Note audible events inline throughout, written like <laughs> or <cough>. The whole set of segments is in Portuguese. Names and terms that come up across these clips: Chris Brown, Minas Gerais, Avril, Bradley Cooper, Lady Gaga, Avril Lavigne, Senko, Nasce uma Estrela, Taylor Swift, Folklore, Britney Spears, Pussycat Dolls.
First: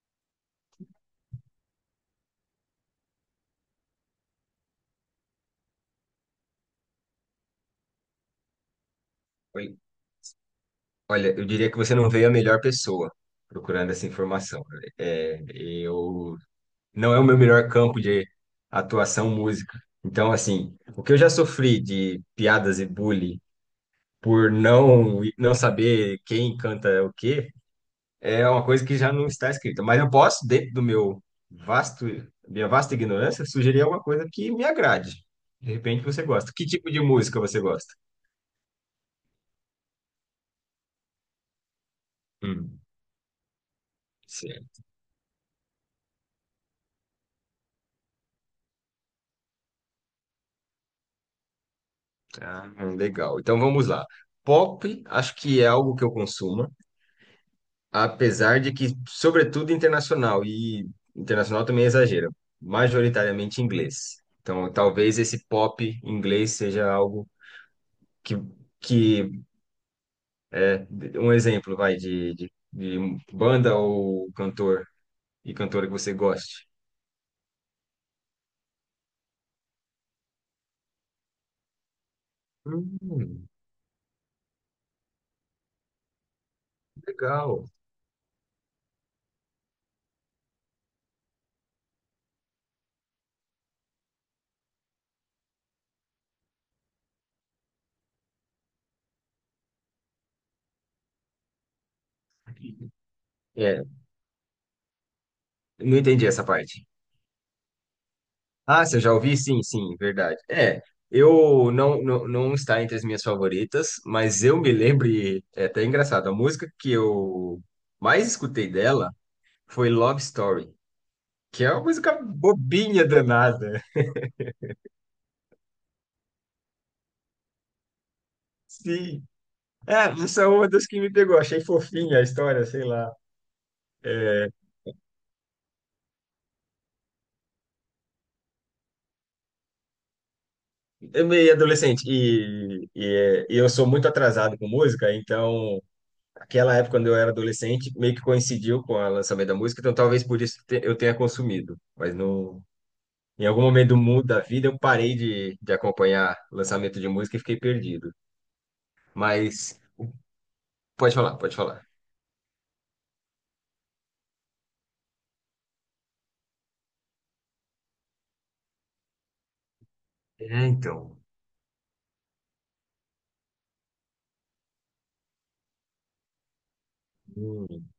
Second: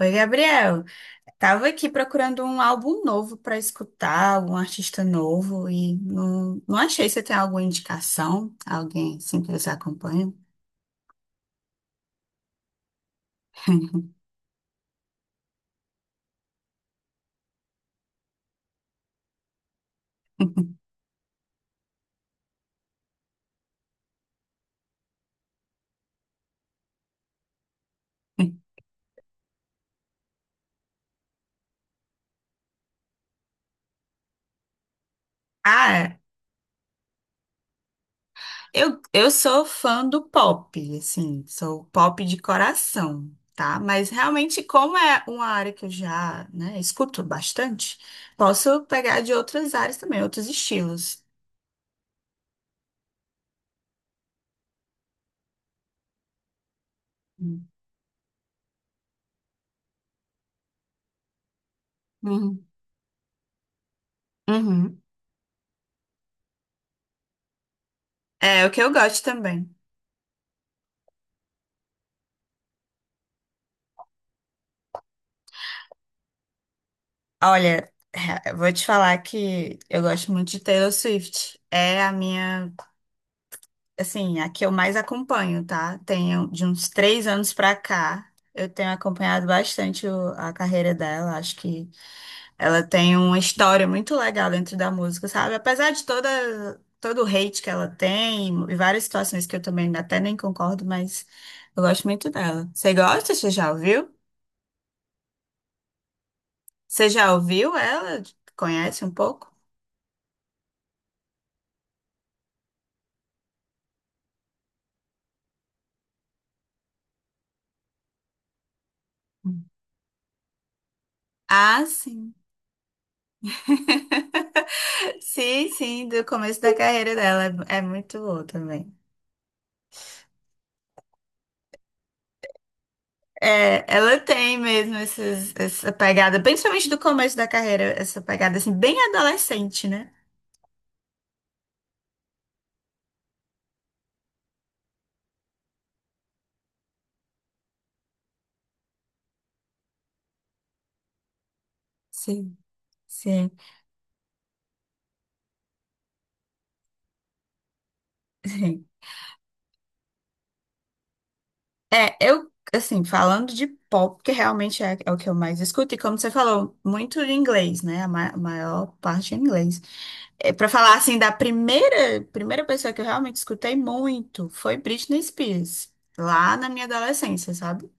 Oi, Gabriel. Tava aqui procurando um álbum novo para escutar, um artista novo, e não achei. Você tem alguma indicação? Alguém assim que você Oi. acompanha? Olha, eu diria que você não veio a melhor pessoa procurando essa informação, né? É, eu não é o meu melhor campo de atuação música. Então, assim, <laughs> o que eu já sofri de piadas e bullying por não saber quem canta o quê, é uma coisa que já não está escrita. Mas eu posso, dentro do meu vasto minha vasta ignorância, sugerir alguma coisa que me agrade. De repente Ah, você gosta. Que tipo de música você gosta? eu sou fã do pop, assim, sou pop de Hum. coração, tá? Mas realmente, como é uma área que eu já, né, escuto bastante, posso pegar de outras áreas também, outros estilos. Ah, legal. Então vamos lá. Pop, acho que é algo que eu consumo, apesar de que, sobretudo internacional, e internacional também é exagero, Uhum. majoritariamente inglês. Então Uhum. talvez esse pop inglês seja algo que, É o que eu gosto que também. é, um exemplo, vai, de banda ou cantor e cantora que você goste. Olha, eu vou te falar que eu gosto muito de Taylor Swift. É a minha, Hum, assim, a que eu mais acompanho, tá? Tenho de uns 3 anos legal. pra cá. Eu tenho acompanhado bastante a carreira dela. Acho que ela tem uma história muito legal dentro da música, sabe? Apesar de todo o hate que ela tem e várias situações que eu também até nem concordo, mas eu gosto muito dela. Você gosta? Você já É, ouviu? não entendi essa parte. Você já ouviu ela? Ah, você Conhece um já ouvi? pouco? Sim, sim, verdade. É, eu não está entre as minhas favoritas, mas eu me lembro, e é até engraçado, a música que eu mais escutei dela foi Love Story, que é uma Ah, música sim. bobinha danada. <laughs> Sim, do começo da carreira dela. É muito boa também. Sim. É, essa é uma das que me pegou, achei fofinha a história, sei lá. É, ela tem mesmo essa pegada, principalmente do começo da carreira, essa pegada assim, bem adolescente, né? É meio adolescente e eu sou muito atrasado com música, então aquela época, quando eu era adolescente, meio que coincidiu com o lançamento da música, então talvez eu tenha consumido. Mas Sim. no, em Sim, algum momento do mundo da vida, eu parei de acompanhar o lançamento de música e fiquei perdido. sim. Mas pode falar, pode falar. É, eu, assim, falando de pop, que realmente é o que eu mais escuto, e como você falou, muito em inglês, né? A maior parte em inglês. É, É, para falar então. assim da primeira pessoa que eu realmente escutei muito foi Britney Spears, lá na minha adolescência, sabe? Hum,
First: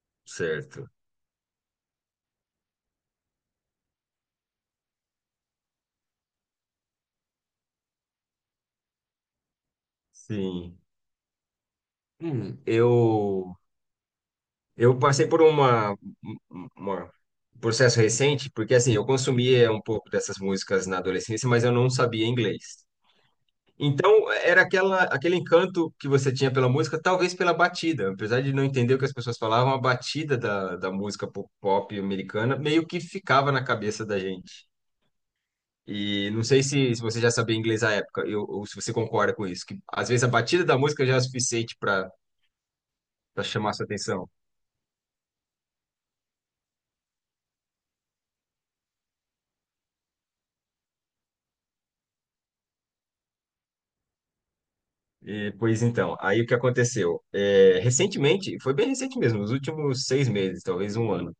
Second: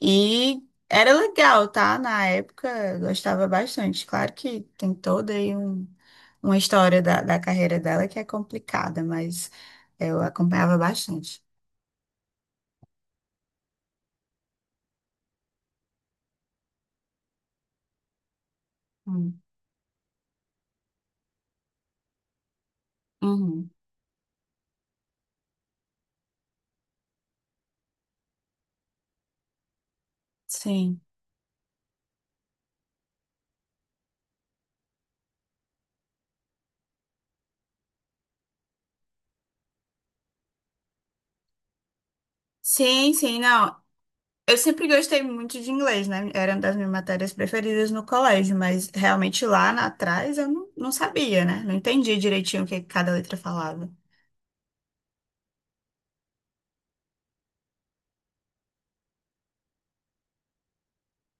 E certo. era legal, tá? Na época eu gostava bastante. Claro que tem toda aí uma história da carreira dela que é complicada, mas eu acompanhava Sim. bastante. Hum, eu, eu passei por uma- um processo recente, porque assim, eu Hum. consumia um pouco dessas músicas na adolescência, mas eu não sabia inglês. Uhum. Então, aquele encanto que você tinha pela música, talvez pela batida. Apesar de não entender o que as pessoas falavam, a batida da Sim. música pop, pop americana meio que ficava na cabeça da gente. E não sei se, se você já sabia inglês à época, ou se você concorda com isso, que às vezes a batida da música já é o suficiente para Sim, sim, chamar não. sua atenção. Eu sempre gostei muito de inglês, né? Era uma das minhas matérias preferidas no colégio, mas realmente lá atrás eu não sabia, né? Não entendia direitinho o que cada letra falava. E, pois então, aí o que aconteceu? É, recentemente, foi bem recente mesmo, nos últimos 6 meses, talvez um ano.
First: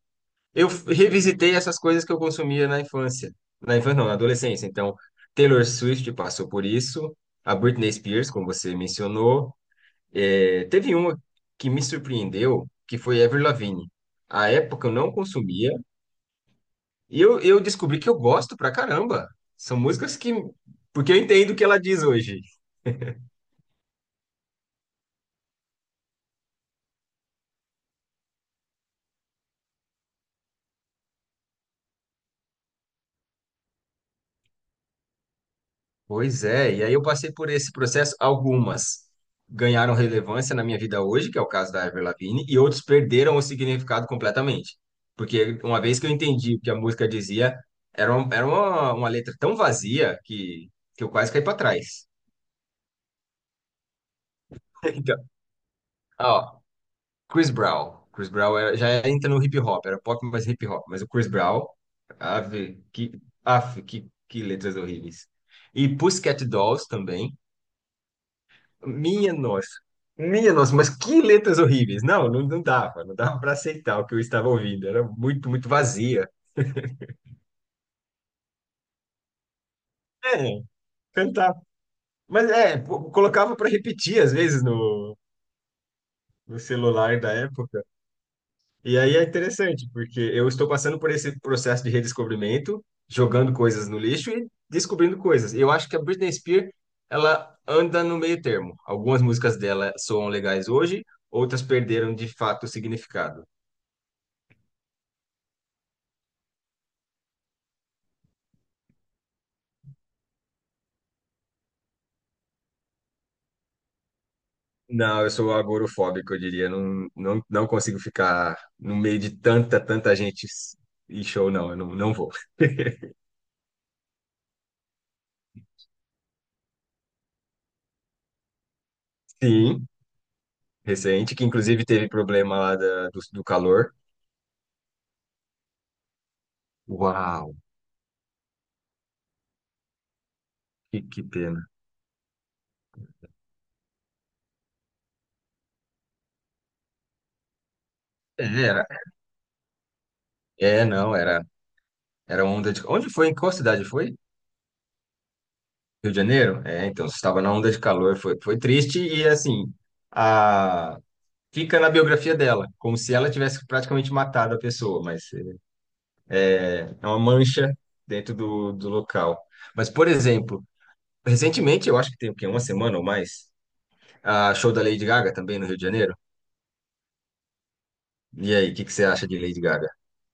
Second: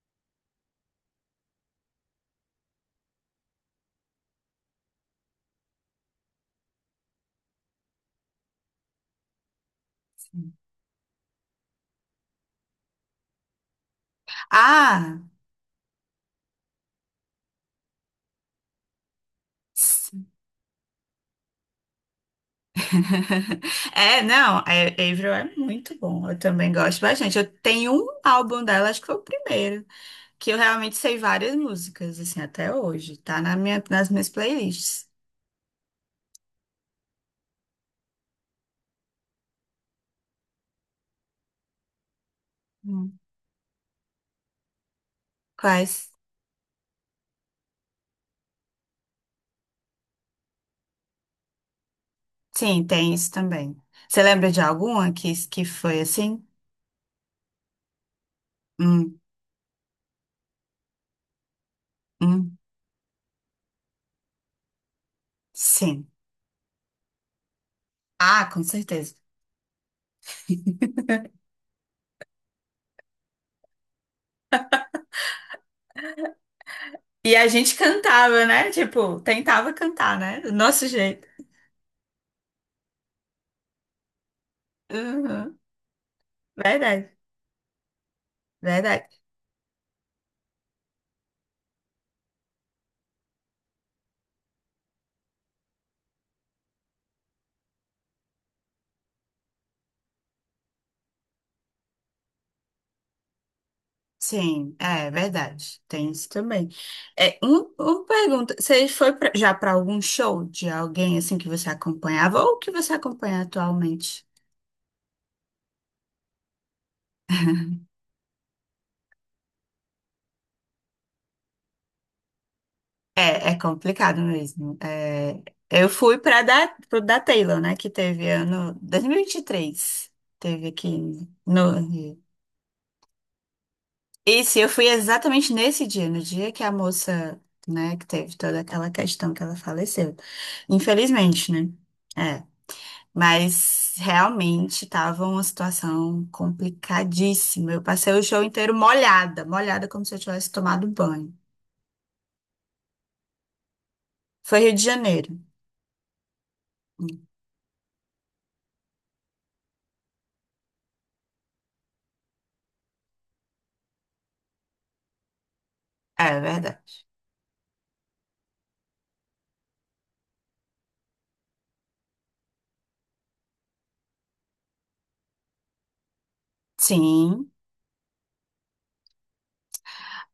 Eu revisitei essas coisas que eu consumia na infância. Na infância, não, na adolescência. Então, Taylor Swift passou por isso, a Britney Spears, como você mencionou. É, teve uma que me surpreendeu, que foi Avril Lavigne. À época eu não Ah! consumia, e eu descobri que eu gosto pra caramba. São s- músicas que. Porque eu entendo o que ela diz hoje. <laughs> É, não, a- Avril é muito bom. Eu também gosto bastante. Eu tenho um álbum dela, acho que foi o primeiro, que eu realmente sei várias músicas, assim, até hoje. Tá na nas minhas playlists. Pois é, e aí eu passei por esse processo. Algumas ganharam relevância na minha vida hoje, que é o caso da Avril Lavigne, e outros Hum. perderam o significado completamente. Porque uma vez que Quais? eu entendi o que a música dizia, era uma letra tão vazia que eu quase caí para trás. Sim, tem isso também. Você lembra de <laughs> alguma Então, que foi assim? ó, Chris Brown. Chris Brown era- já Hum, entra no hip hop, era pop, mas hip hop. Mas o Chris Brown, hum, ave, que, af, que letras horríveis. E sim. Pussycat Dolls também. Ah, com certeza. Minha nossa. Minha nossa, mas que letras horríveis. Não dava, para aceitar o que eu estava ouvindo. Era muito, muito vazia. E a gente cantava, né? Tipo, tentava cantar, né? Do É, nosso jeito. cantar. Mas é, pô, colocava para repetir às vezes no Uhum. no Verdade, celular da época. E verdade. aí é interessante, porque eu estou passando por esse processo de redescobrimento, jogando coisas no lixo e descobrindo coisas. Eu acho que a Britney Spears, ela anda no meio termo. Algumas músicas dela soam legais hoje, outras perderam de fato o significado. Sim, é verdade. Tem isso também. É, uma pergunta. Você foi já para algum show de alguém assim que você acompanhava ou que você acompanha atualmente? Não, eu sou agorofóbico, eu diria. Não consigo ficar no meio de tanta, tanta gente e show, não. Eu não vou. <laughs> É, é complicado mesmo. É, eu fui pro da Taylor, né? Que teve ano dois mil e vinte e Sim, três. Teve aqui recente, que no inclusive teve Rio. problema lá do calor. E se eu fui exatamente nesse dia, no dia que a moça, Uau, né, que teve toda aquela questão que ela faleceu. Que Infelizmente, pena. né? É. Mas realmente tava uma situação complicadíssima. Eu passei o show É, inteiro Era, molhada, molhada como se eu tivesse tomado não, banho. Era onda de. Onde foi? Em qual cidade foi? Foi Rio de Janeiro. Rio de Janeiro? É, então, você estava na onda de calor, foi, triste e assim, a, fica na biografia dela, como se ela tivesse praticamente matado a pessoa, mas É verdade. é uma mancha dentro do local. Mas, por exemplo, recentemente, eu acho que tem o quê? Uma semana ou mais, a show da Lady Gaga também no Rio de Janeiro. Sim. E aí, o que que você acha de Lady Gaga?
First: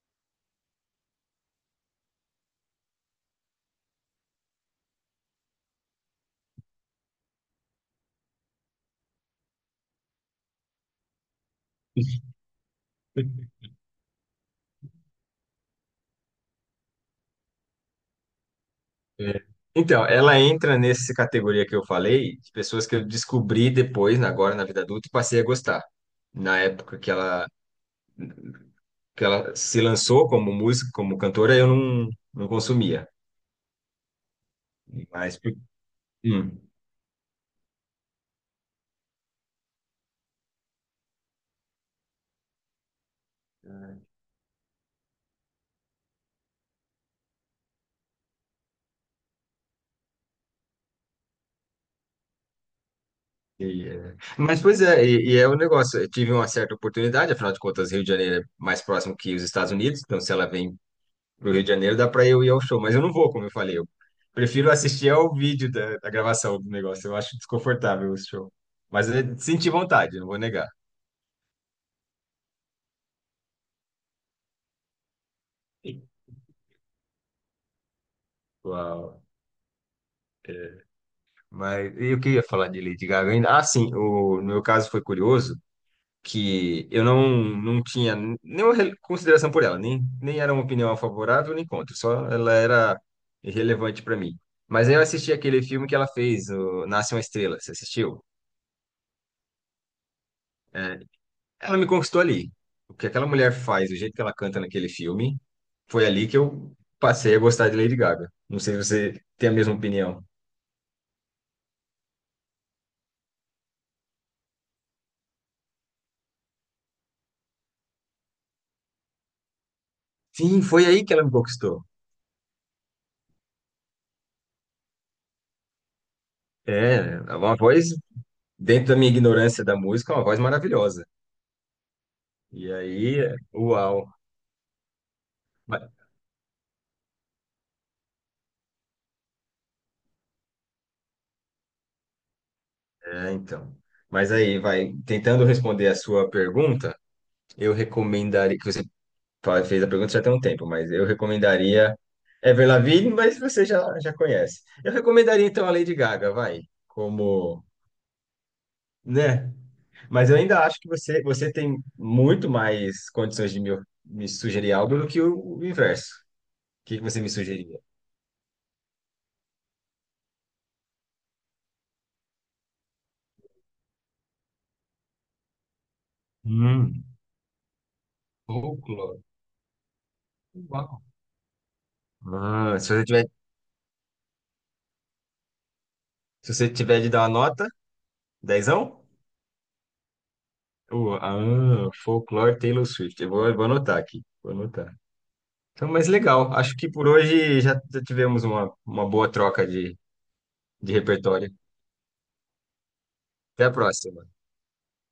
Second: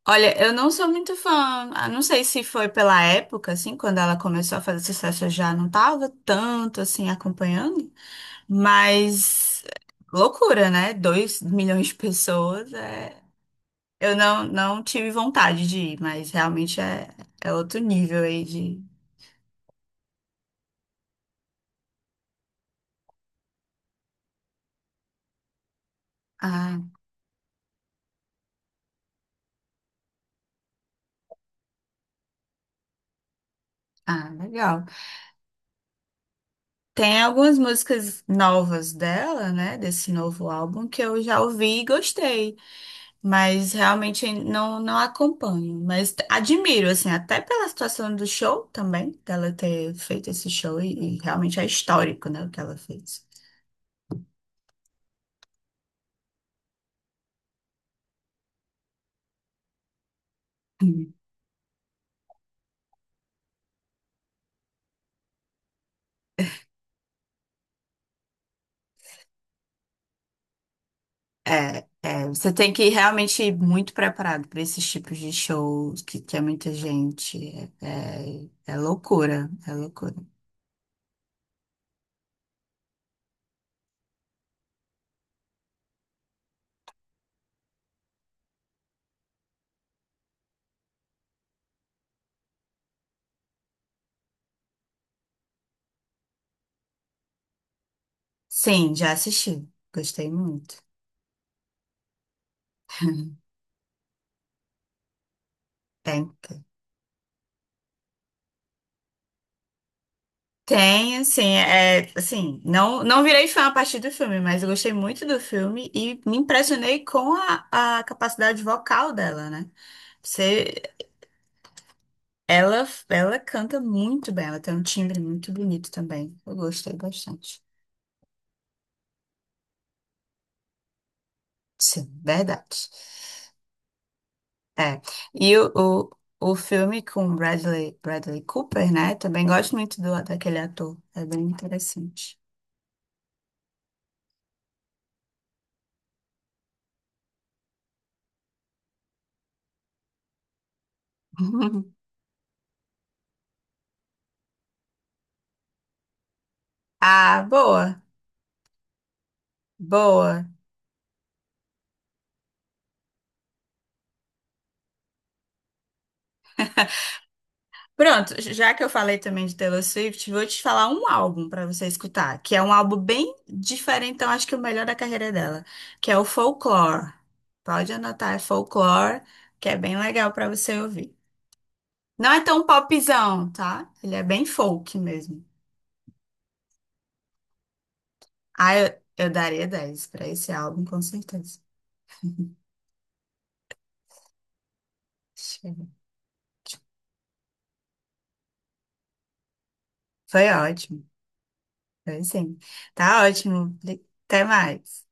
Olha, eu não sou muito fã. Não sei se foi pela época, assim, quando ela começou a fazer sucesso, eu já não tava tanto assim acompanhando. Mas loucura, né? 2 milhões de pessoas é... Eu não tive vontade de ir, mas realmente é outro nível aí de. É. Então, ela entra nessa categoria que eu falei, de pessoas que eu descobri depois, agora na vida adulta, e passei a gostar. Na Ah, época que ela se lançou como música, como cantora, eu não consumia. Legal. Mas, por- hum. Tem algumas músicas novas dela, né? Desse novo álbum que eu já ouvi e gostei, mas realmente não acompanho. Mas admiro, assim, até pela situação do show também, dela ter feito esse show e realmente é histórico, né? O que ela fez. E, é. Mas, pois é, e é o negócio. Eu tive uma certa oportunidade, afinal de contas, Rio de Janeiro é mais próximo que os Estados Unidos, então se ela vem pro Rio de Janeiro, dá para eu ir ao show, mas eu não vou, como eu falei. Eu prefiro assistir ao vídeo da gravação do negócio, eu acho desconfortável o show. Mas eu senti vontade, não vou negar. Você tem que realmente ir muito preparado para esses tipos de shows que, tem muita gente. É Uau. loucura, é loucura. Mas e o que eu ia falar de Lady Gaga ainda? Ah, sim, o, no meu caso foi curioso. Que eu não tinha consideração por ela, nem era uma opinião favorável nem contra, só ela era irrelevante para mim. Mas aí eu assisti aquele filme que ela fez, o Nasce uma Estrela, você assistiu? Sim, já assisti. Gostei muito. É, ela me conquistou ali. O que aquela <laughs> mulher faz, o jeito que ela canta naquele filme, foi ali Tem, que tem, eu passei a gostar de Lady Gaga. Não sei se você tem a mesma opinião. Tem, assim, não virei fã a partir do filme, mas eu gostei muito do filme e me impressionei com a capacidade vocal dela, né? Sim, Você, foi aí que ela me conquistou. Ela canta muito bem, ela tem um timbre muito bonito também. Eu gostei É, é uma bastante. voz, dentro da minha ignorância da música, é uma voz maravilhosa. Sim, E verdade. aí, uau. É. E o, o filme com Bradley Cooper, né? Também gosto muito daquele ator. É bem interessante. É, então. Mas aí, vai, tentando responder a sua pergunta, eu recomendaria, que você fez a pergunta já tem um tempo, mas eu recomendaria <laughs> Ever Lavigne, mas você já conhece. Eu recomendaria então a Lady Gaga, vai, Ah, como, boa, né? Mas eu boa. ainda acho que você tem muito mais condições de me, sugerir algo do que o, inverso. O que que você me sugeriria? Pronto, já que eu falei também de Taylor Swift, vou te falar um álbum para você escutar, que é um álbum bem diferente, então acho que é o melhor da carreira dela, que é o Hum, Folklore. Pode anotar, é folclore. Folklore, que é bem legal para você Uau. ouvir. Não é tão Ah, se você tiver, popzão, tá? Ele é bem folk mesmo. De dar uma nota, Ah, dezão? eu daria 10 para esse álbum, com O, certeza. ah, folklore, Taylor Swift. Eu vou anotar aqui. Vou anotar. Chega. Então, mas legal. Acho que por hoje já tivemos uma, boa troca de, Foi ótimo. repertório. Foi sim. Tá Até a ótimo. próxima. Até mais.